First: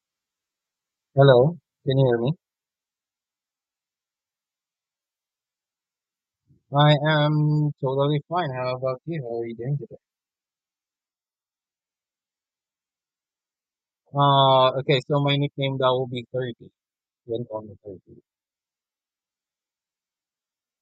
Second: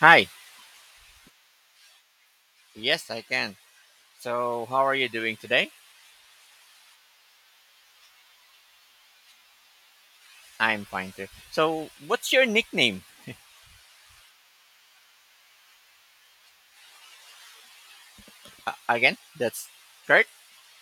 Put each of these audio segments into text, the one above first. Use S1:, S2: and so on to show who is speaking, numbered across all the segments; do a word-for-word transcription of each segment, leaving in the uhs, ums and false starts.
S1: Hi.
S2: Hello, can you hear me?
S1: Yes, I can. So, how are you doing today?
S2: I am totally fine. How about you? How are you doing today?
S1: I'm fine too. So, what's your nickname?
S2: Uh, okay, so my nickname that will be thirty. When call me thirty.
S1: Uh, again, that's Kurt?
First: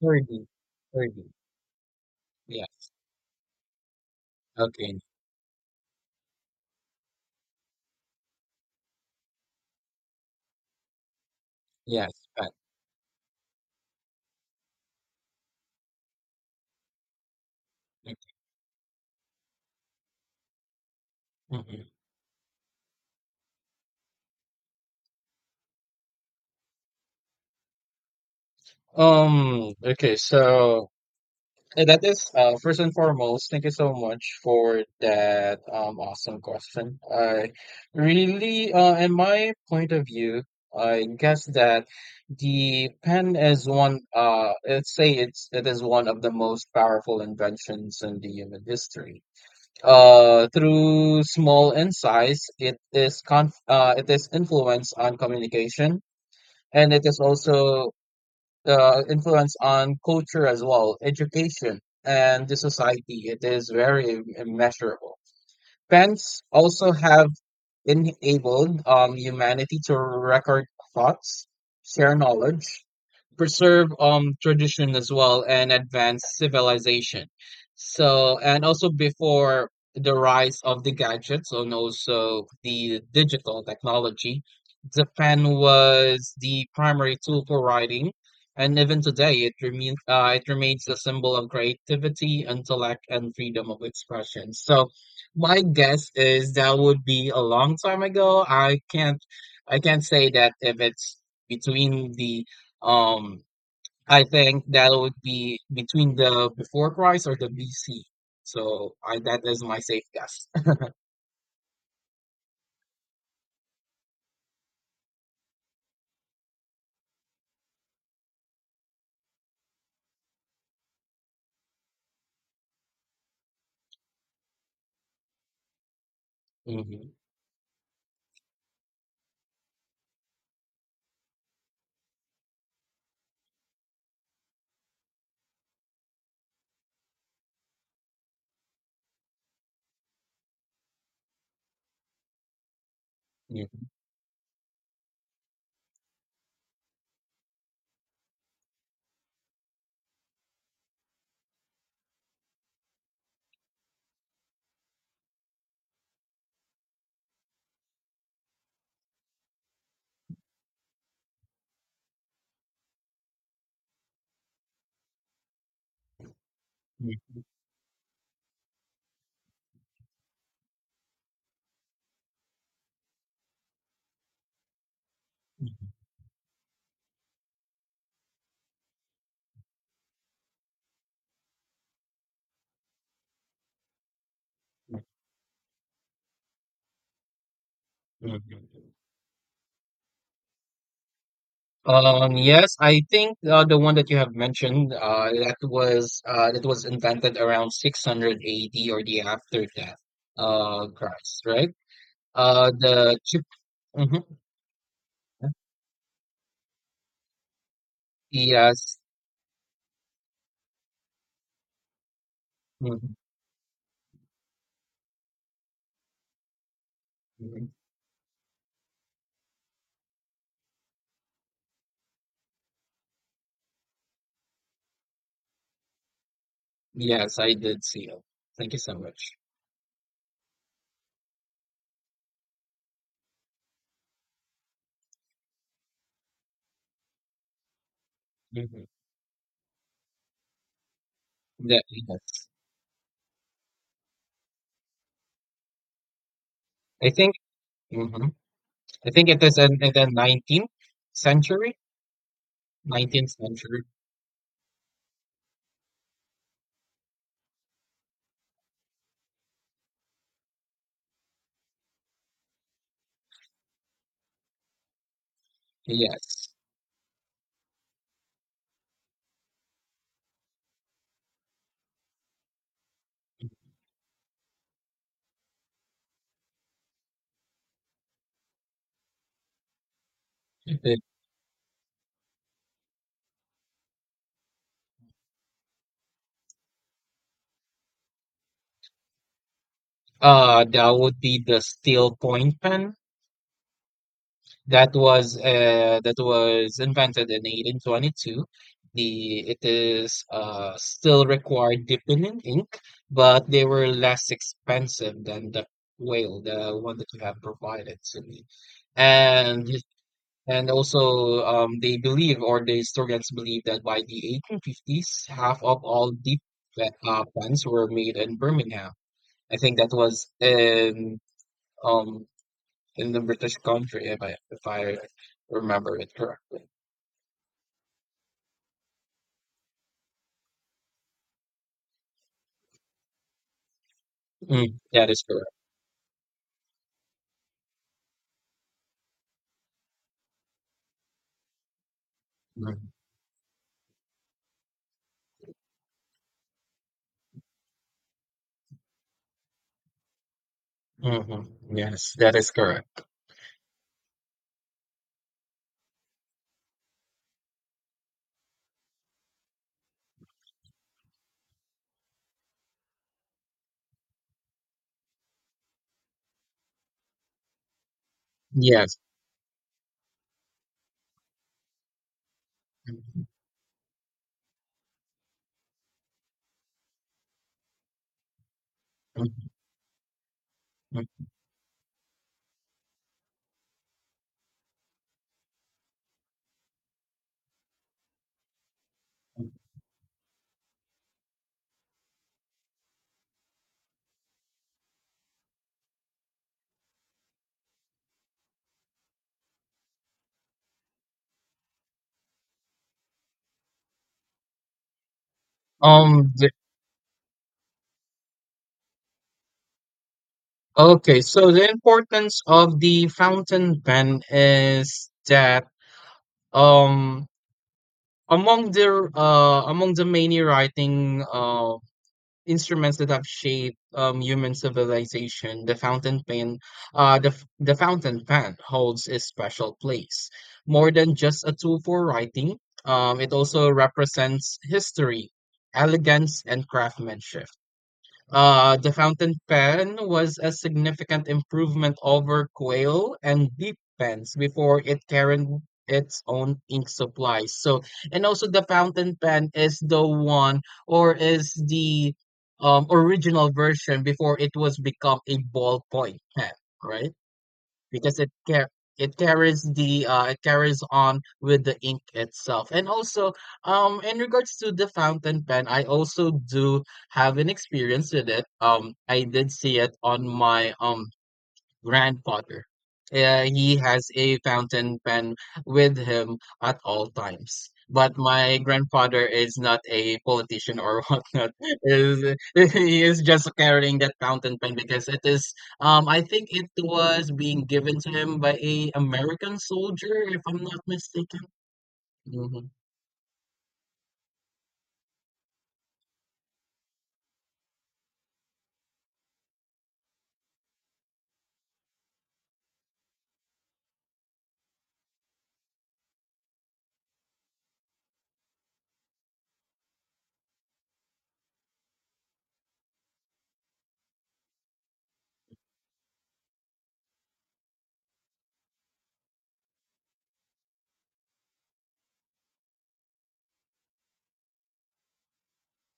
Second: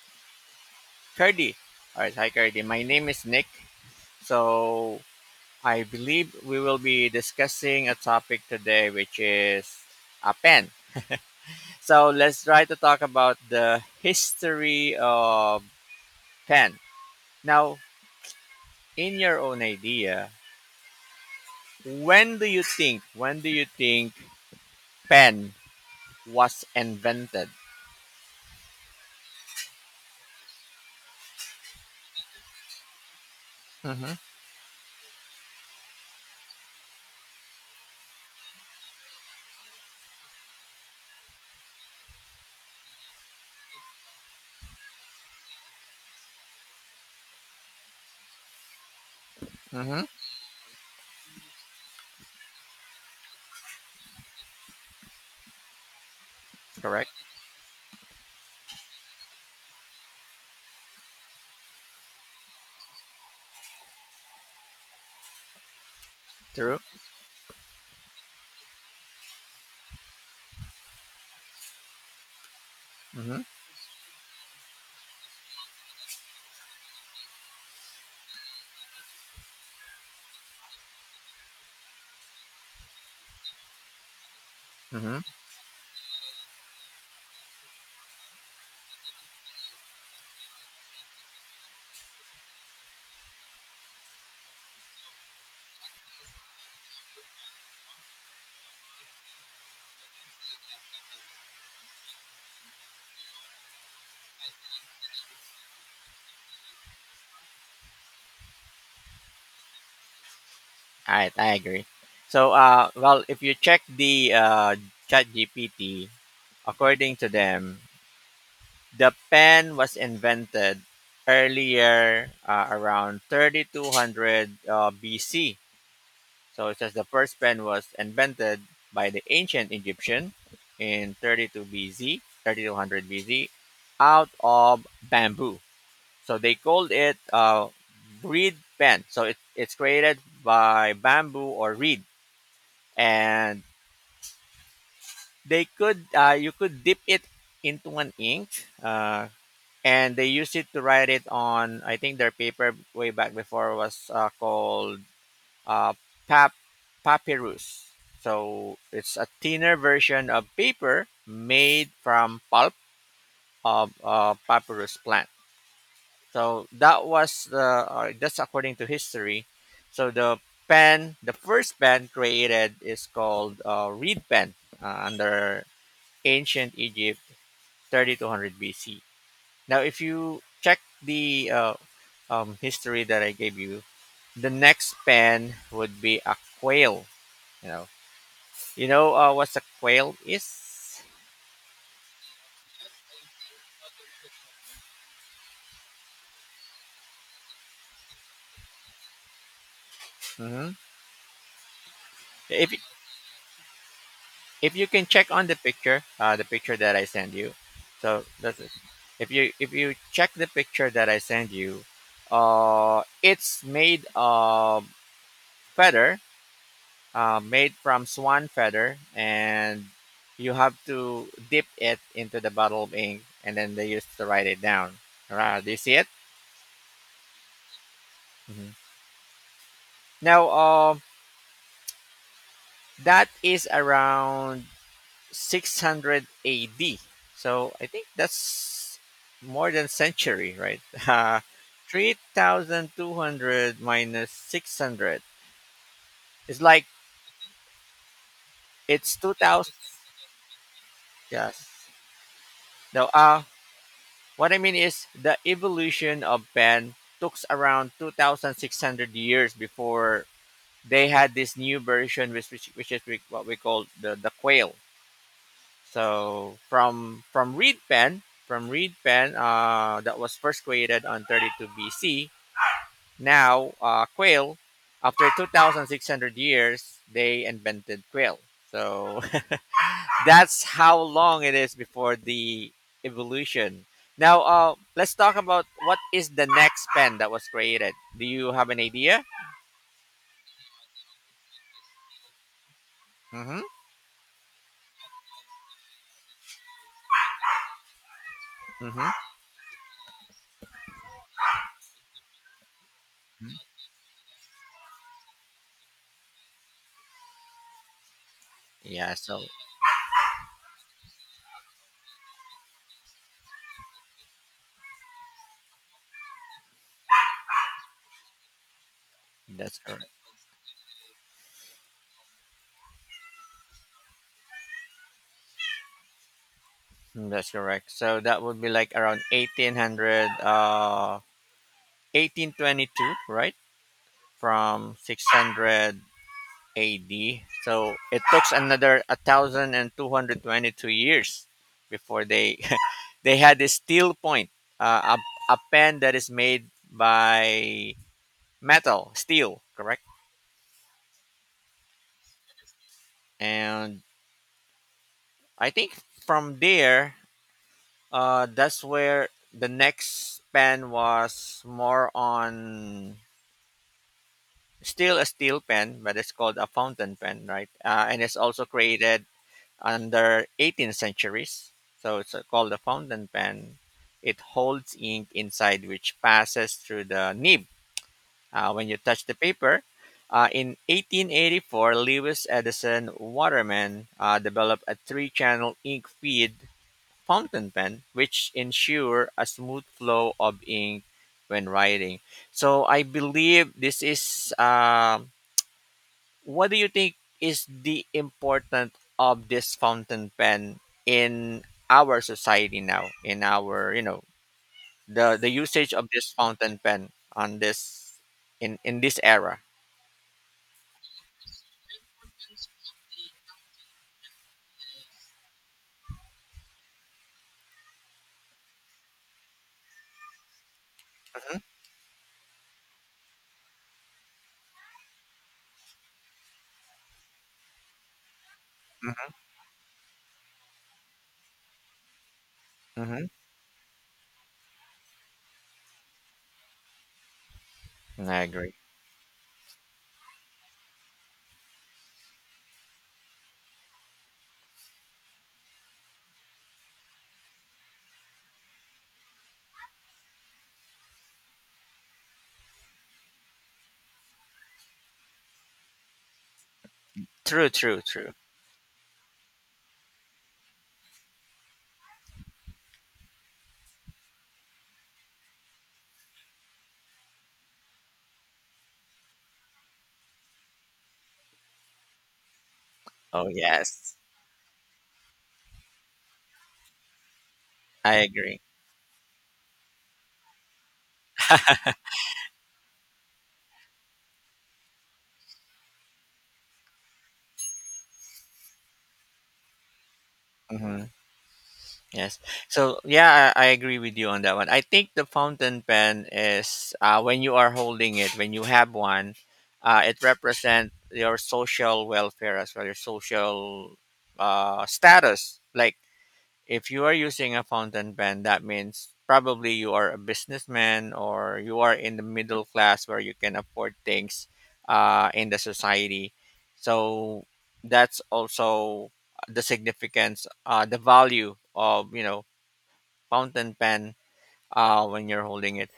S2: thirty. thirty.
S1: Kurdy. All right. Hi, Kurdy. My
S2: Yes.
S1: name is Nick.
S2: Okay.
S1: So, I believe we will be discussing a topic today, which is a pen. So,
S2: Yes.
S1: let's
S2: Pat.
S1: try to talk about the history of pen. Now, in your own idea,
S2: Mhm.
S1: when do you think, when do you think pen was invented?
S2: Um, okay, so and that is uh, first and foremost, thank you so
S1: Mhm.
S2: much for that um, awesome question. I really, uh, in my point of view, I guess that the pen is one. Uh, let's say it's it is one of the most powerful inventions in the human history.
S1: Mm-hmm.
S2: Uh, through small insights, it is con uh, it is influence on communication, and it is
S1: Correct.
S2: also uh, influence on culture as well, education, and the society. It is very im- immeasurable. Pens
S1: True.
S2: also have enabled um, humanity to record thoughts, share knowledge,
S1: Mm-hmm.
S2: preserve um tradition as well and advance civilization. So and also before the rise of the gadgets and also the digital technology, the
S1: Mm-hmm.
S2: pen was the primary tool for writing, and even today it remains uh, it remains a symbol of creativity, intellect, and freedom of expression. So my guess is that would be a long time ago. I can't I can't say that if it's between the um, I think that would be between the before Christ or the B C. So I that is my safe guess.
S1: All right. I agree. So, uh, well, if you check the uh, Chat G P T, according to them, the pen was invented earlier uh, around thirty two hundred uh, B C. So it says the
S2: Mhm,
S1: first pen was invented by the ancient Egyptian in thirty-two B C, thirty two hundred B C, out of bamboo. So they called it uh, reed pen. So it, it's created by bamboo or reed, and
S2: mhm,
S1: they could uh, you could dip it into an ink, uh, and they used it to write it on. I think their paper way back before was uh, called uh, pap papyrus. So it's a thinner version of paper made from pulp of uh, papyrus plant. So that
S2: mhm,
S1: was the uh, that's according to history. So the pen, the first pen created is called uh, reed pen uh, under ancient Egypt, thirty two hundred B C. Now, if you check the uh, um, history that I gave you, the next pen would be a quail. You know,
S2: mhm,
S1: you
S2: mhm.
S1: know uh, what a quail is.
S2: Um, yes, I think uh, the one that you have mentioned uh, that was uh, that was invented around six hundred A D or the after death
S1: Hmm.
S2: uh, Christ, right? Uh,
S1: If
S2: the chip. Mhm.
S1: if you can check on the picture, uh, the picture that I send you. So that's it.
S2: Yes.
S1: If you if you check the picture that I send you. uh,
S2: Mhm,
S1: it's made of feather, uh,
S2: mhm.
S1: made from swan feather, and you have to dip it into the bottle of ink, and then they used to write it down. All right, do you see it?
S2: Yes, I did see it. Thank
S1: Hmm.
S2: you so much.
S1: Now, uh, that is around six hundred A D. So I think
S2: Mhm.
S1: that's more than century, right? Uh,
S2: That, yes.
S1: three thousand two hundred minus six hundred. It's like
S2: I think mhm. I
S1: it's
S2: think it is
S1: two thousand.
S2: in, in the nineteenth
S1: Yes.
S2: century,
S1: No,
S2: nineteenth
S1: uh,
S2: century.
S1: what I mean is the evolution of pen took around two thousand six hundred years before they had this new version, which, which, which is we- what we call the, the quail.
S2: Yes.
S1: So from from reed pen, from reed pen uh, that was first created on thirty-two B C. Now, uh, quail, after two thousand six hundred years, they invented quail. So that's
S2: Mhm.
S1: how long it is before the evolution. Now, uh, let's talk about what is the next pen that was created. Do you have an idea?
S2: Uh, that would be the steel point pen
S1: Mm-hmm.
S2: that was uh, that was invented in eighteen twenty-two.
S1: Mm-hmm.
S2: The It is uh, still required dipping in ink, but they were less expensive than the whale, the one that you have provided to me.
S1: Yeah. So
S2: And And also, um, they believe, or the historians believe, that by the eighteen fifties, half of all deep pla- uh, plans were made in Birmingham. I think
S1: that's
S2: that
S1: correct.
S2: was in um in the British country, if I if I remember it correctly.
S1: Mm, that's correct. So that would be like around eighteen hundred. Uh, eighteen twenty-two, right?
S2: Mm,
S1: From
S2: that is correct.
S1: six hundred A D. So it took another one thousand two hundred twenty-two years before they
S2: Mm-hmm.
S1: they had a steel point, uh, a, a pen that is made by metal, steel, correct?
S2: Mm-hmm. Yes, that is correct.
S1: And I think from there, uh, that's where the next pen was more on still a steel pen, but it's called a fountain pen, right? Uh, and it's also
S2: Yes.
S1: created under eighteenth centuries. So it's uh, called the fountain
S2: Mhm,
S1: pen. It holds ink inside which passes through the nib uh, when you touch the
S2: mhm,
S1: paper. Uh, in eighteen eighty-four, Lewis Edison Waterman uh, developed a three-channel ink feed fountain pen, which ensure a
S2: mhm.
S1: smooth flow of ink when writing. So I believe this is, uh, what do you think is the importance of this fountain pen in our society now? In our, you know, the the usage of this
S2: Um, the,
S1: fountain pen on this in in this era.
S2: okay, so the importance of the fountain pen is that um among their uh, among the many writing
S1: Mm-hmm,
S2: uh, instruments that have shaped um, human civilization, the fountain pen, uh, the f- the fountain pen holds a
S1: mm-hmm,
S2: special place. More than just a tool for writing, um,
S1: mm-hmm.
S2: it also represents history, elegance, and craftsmanship.
S1: I agree.
S2: Uh, the fountain pen was a significant improvement over quail and deep pens before it carried its own ink supply. So, and also the fountain pen is the one or is the um, original version before it was become a ballpoint pen, right?
S1: True, true,
S2: Because it
S1: true.
S2: car- it carries the uh, it carries on with the ink itself and also um in regards to the fountain pen I also do have an experience with it. um I did see it on my um grandfather. Uh,
S1: Oh
S2: he has
S1: yes,
S2: a fountain pen with him at all times. But
S1: I
S2: my
S1: agree.
S2: grandfather is not a politician or whatnot. Is He is just carrying that fountain pen because it is. Um, I think it was being given to him by a American soldier, if I'm not
S1: Mhm.
S2: mistaken.
S1: Yes.
S2: Mhm.
S1: So yeah, I, I agree with you on that one. I think the fountain pen is, uh, when you are holding it, when you have one, uh, it represents your social welfare as well, your social, uh, status. Like if you are using a fountain pen, that means probably you are a businessman or you are in the middle class where you can afford things, uh, in the society. So that's also the significance, uh, the value of you know fountain pen, uh, when you're holding it.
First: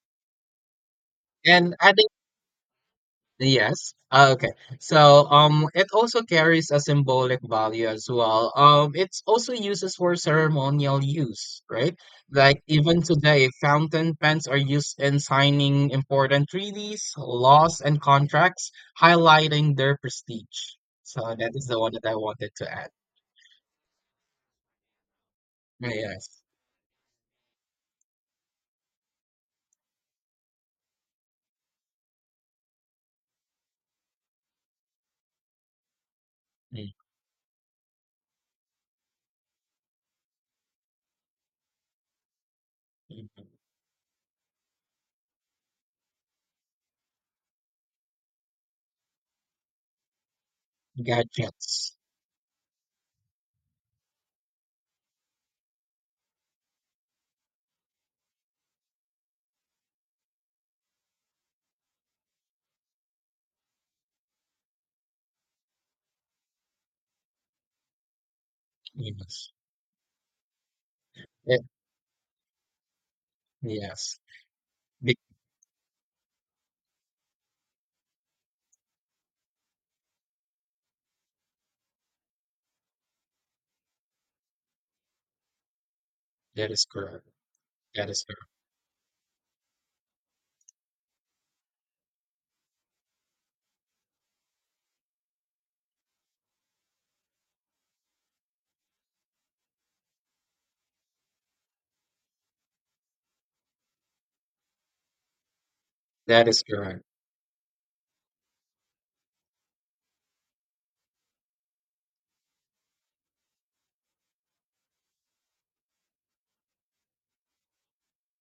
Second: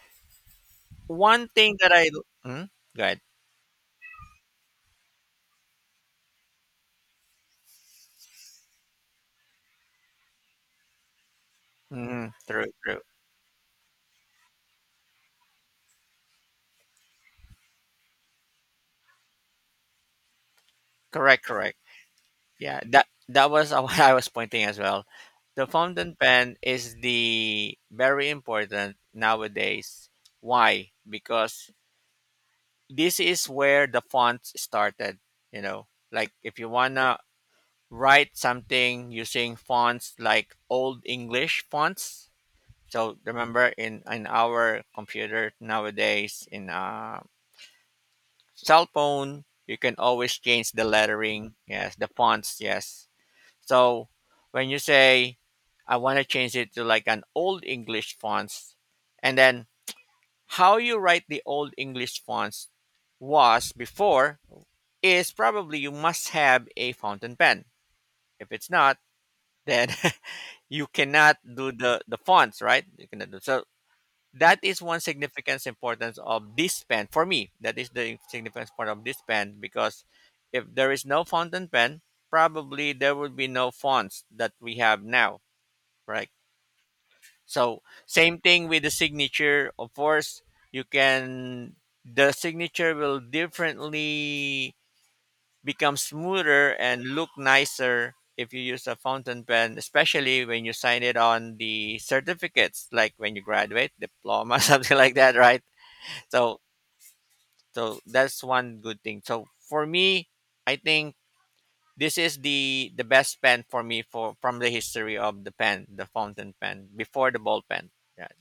S1: One
S2: And
S1: thing that
S2: adding
S1: I, mm, go ahead.
S2: Yes. Ah, okay. So um it also carries a symbolic value as well. Um it's also uses for ceremonial use, right?
S1: Mm,
S2: Like
S1: true, true.
S2: even today, fountain pens are used in signing important treaties, laws, and contracts, highlighting their prestige. So
S1: Correct,
S2: that is the
S1: correct.
S2: one that I wanted to
S1: Yeah,
S2: add.
S1: that that was what I was pointing as well. The fountain
S2: Yes.
S1: pen is the very important nowadays. Why? Because this is where the fonts started. You know, like if you
S2: Mm,
S1: wanna write something using fonts like old English fonts. So
S2: mm,
S1: remember, in in our computer nowadays, in uh, cell phone, you can always change the
S2: mm.
S1: lettering. Yes,
S2: Gadgets.
S1: the fonts. Yes. So when you say, "I want to change it to like an old English fonts," and then how you write the old English fonts was before is probably you must have a fountain pen. If it's not,
S2: Yes.
S1: then you cannot
S2: Eh,
S1: do the the fonts right. You cannot do so.
S2: Yes.
S1: That is one
S2: Be-
S1: significance importance of this pen for me. That is the significance part of this pen, because if there is no fountain pen, probably there would be no fonts that we have now, right?
S2: That is correct.
S1: So
S2: That is
S1: same
S2: correct.
S1: thing with the signature, of course. You can the signature will differently become smoother and look nicer if you use a fountain pen, especially when you sign it on the certificates, like when you graduate, diploma something like that, right?
S2: That
S1: so
S2: is correct.
S1: so that's one good thing. So for me, I think this is the the best pen for me for from the history of the pen, the fountain pen before the ball pen. Yeah,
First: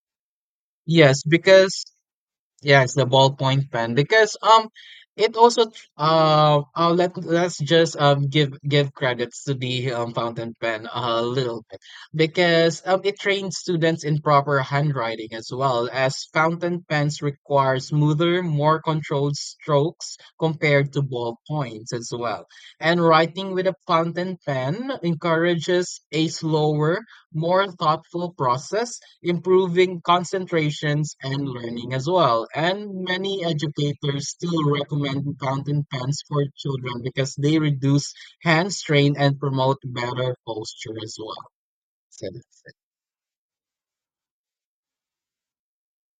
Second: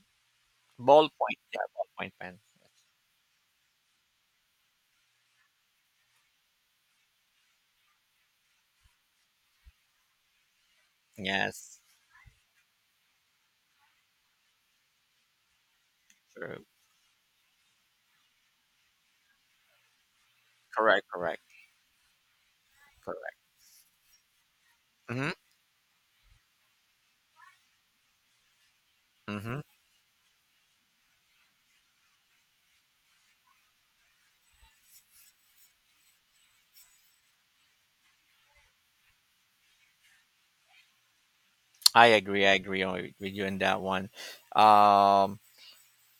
S2: Yes,
S1: ballpoint. Yeah,
S2: because
S1: ballpoint pen.
S2: Yeah, it's the ballpoint pen because um it also tr- uh, uh let let's just um give give credits to the um fountain pen a little bit
S1: Yes,
S2: because um it trains students in proper handwriting as well as
S1: true.
S2: fountain pens require smoother, more controlled strokes compared to
S1: Correct. Correct.
S2: ballpoints as well. And
S1: Correct.
S2: writing with a fountain pen
S1: Mm-hmm.
S2: encourages a slower, more thoughtful process
S1: Mm-hmm.
S2: improving concentrations and learning as well. And many educators still recommend fountain pens for children because they reduce hand strain and promote better posture as well.
S1: I
S2: So
S1: agree. I
S2: that's it.
S1: agree on- with you in that one. Um,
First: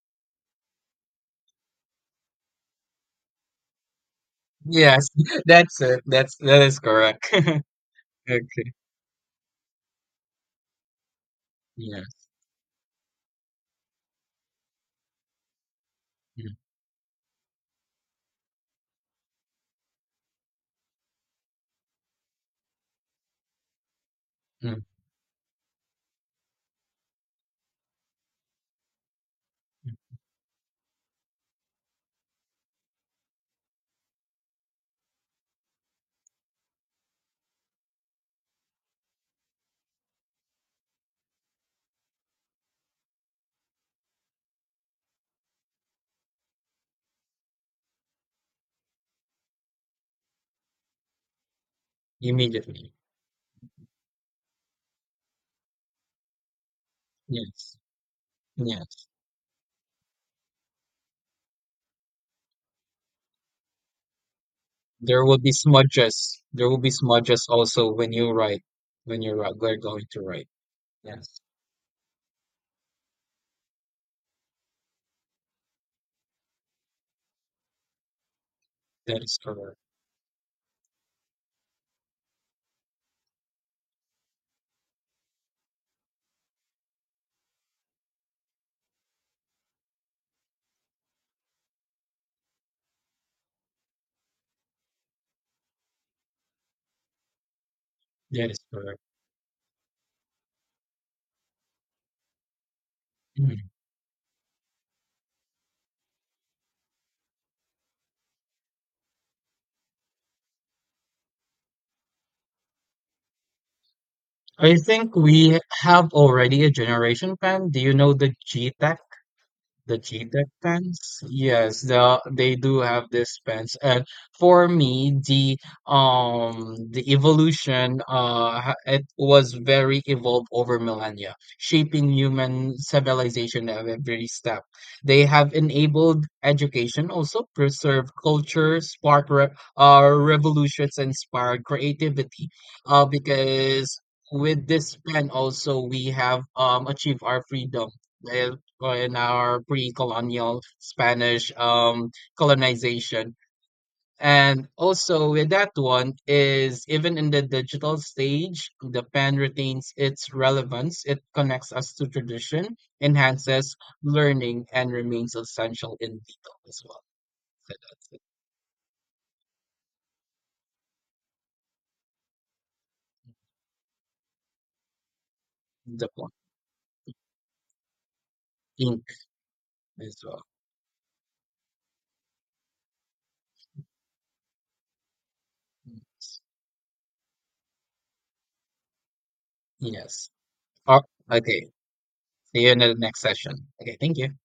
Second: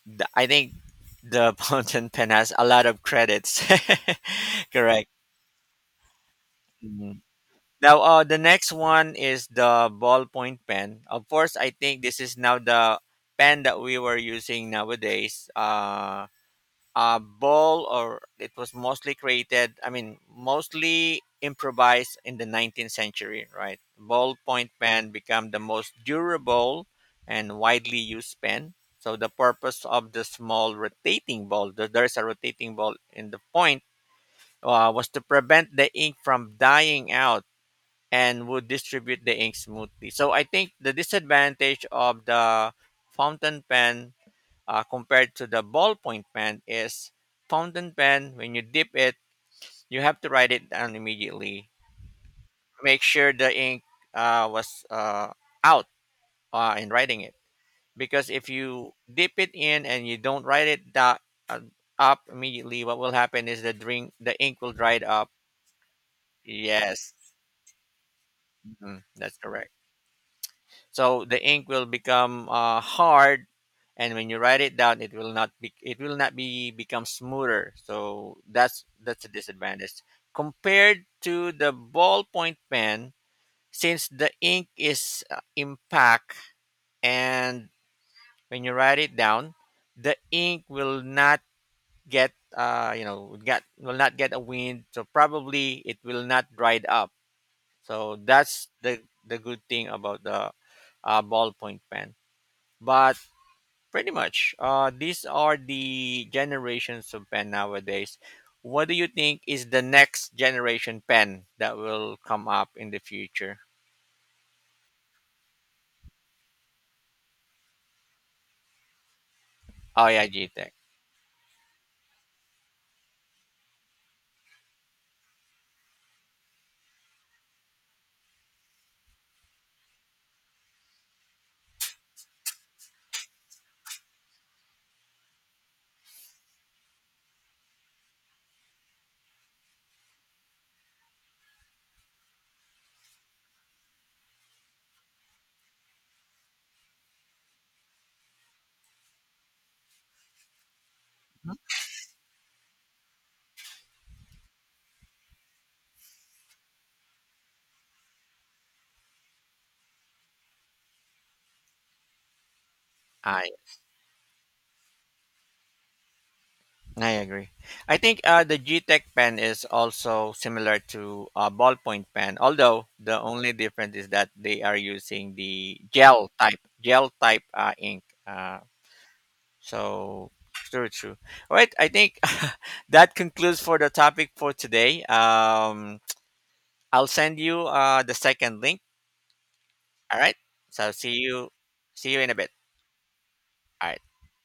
S1: the, I think the fountain pen has a lot of credits.
S2: Yes,
S1: Correct.
S2: that's it. That's that is
S1: Mm-hmm.
S2: correct.
S1: Now, uh, the
S2: Okay.
S1: next one is the ballpoint pen. Of course, I think this
S2: Yes.
S1: is now the pen that we were using nowadays. Uh,
S2: Mm,
S1: a ball, or it was mostly created, I mean, mostly improvised in the nineteenth century, right? Ballpoint
S2: mm,
S1: pen became the most durable and widely used pen. So, the purpose of
S2: mm.
S1: the small rotating ball, there there is a rotating ball in the point, uh, was to prevent the ink from dying out and would distribute the ink smoothly. So I think the disadvantage of the fountain pen, uh, compared to the ballpoint pen is fountain pen, when you dip it, you have to write it down immediately.
S2: Immediately.
S1: Make sure the ink uh, was uh, out uh, in writing it,
S2: Yes.
S1: because if you
S2: Yes.
S1: dip it in and you don't write it that, uh, up immediately, what will happen is the drink the ink will dry
S2: There
S1: up.
S2: will be smudges. There will be
S1: Yes.
S2: smudges also when you write,
S1: Mhm.
S2: when
S1: That's
S2: you're uh,
S1: correct.
S2: go- going to write.
S1: So the
S2: Yes,
S1: ink will become, uh, hard, and when you write it down, it will not be it will not be become smoother. So that's
S2: that
S1: that's a
S2: is correct.
S1: disadvantage compared to the ballpoint pen, since the ink is, uh, impact, and when you write it down, the ink will not get, uh, you know get will not get a wind. So probably it will not dried up. So
S2: That is
S1: that's
S2: correct.
S1: the. The good thing about the uh, ballpoint pen but
S2: Mm.
S1: Pretty much. Uh, these are the generations of pen nowadays. What do you think is the next generation pen that will come up in the future?
S2: I think we have already a generation, Pam. Do you know the G-Tech? The
S1: Oh yeah,
S2: cheetah
S1: G tech.
S2: pants? Yes, the they do have this pants. And for me, the um the evolution uh ha- it was very evolved over millennia, shaping human civilization at every step. They have enabled education, also preserved culture, sparked re uh revolutions, inspired creativity. Uh, because with this pen also we have um achieved our freedom. Well, in our pre-colonial Spanish
S1: Mhm.
S2: um, colonization. And also with that one is even in the digital stage, the pen retains its relevance. It connects us to tradition,
S1: I
S2: enhances learning, and remains essential in detail as well.
S1: I agree.
S2: So
S1: I
S2: that's
S1: think,
S2: it.
S1: uh, the G tech pen is also similar to a ballpoint pen, although the only difference is that they are using the
S2: The
S1: gel
S2: point.
S1: type gel type uh, ink. Uh,
S2: Ink as
S1: So
S2: well.
S1: true, true. All right, I think that concludes for the topic for today.
S2: Mm,
S1: Um, I'll send you uh, the second link. All
S2: yes.
S1: right. So
S2: Oh,
S1: see you,
S2: okay.
S1: see you in a bit.
S2: See you in the next session.
S1: All
S2: Okay,
S1: right.
S2: thank you.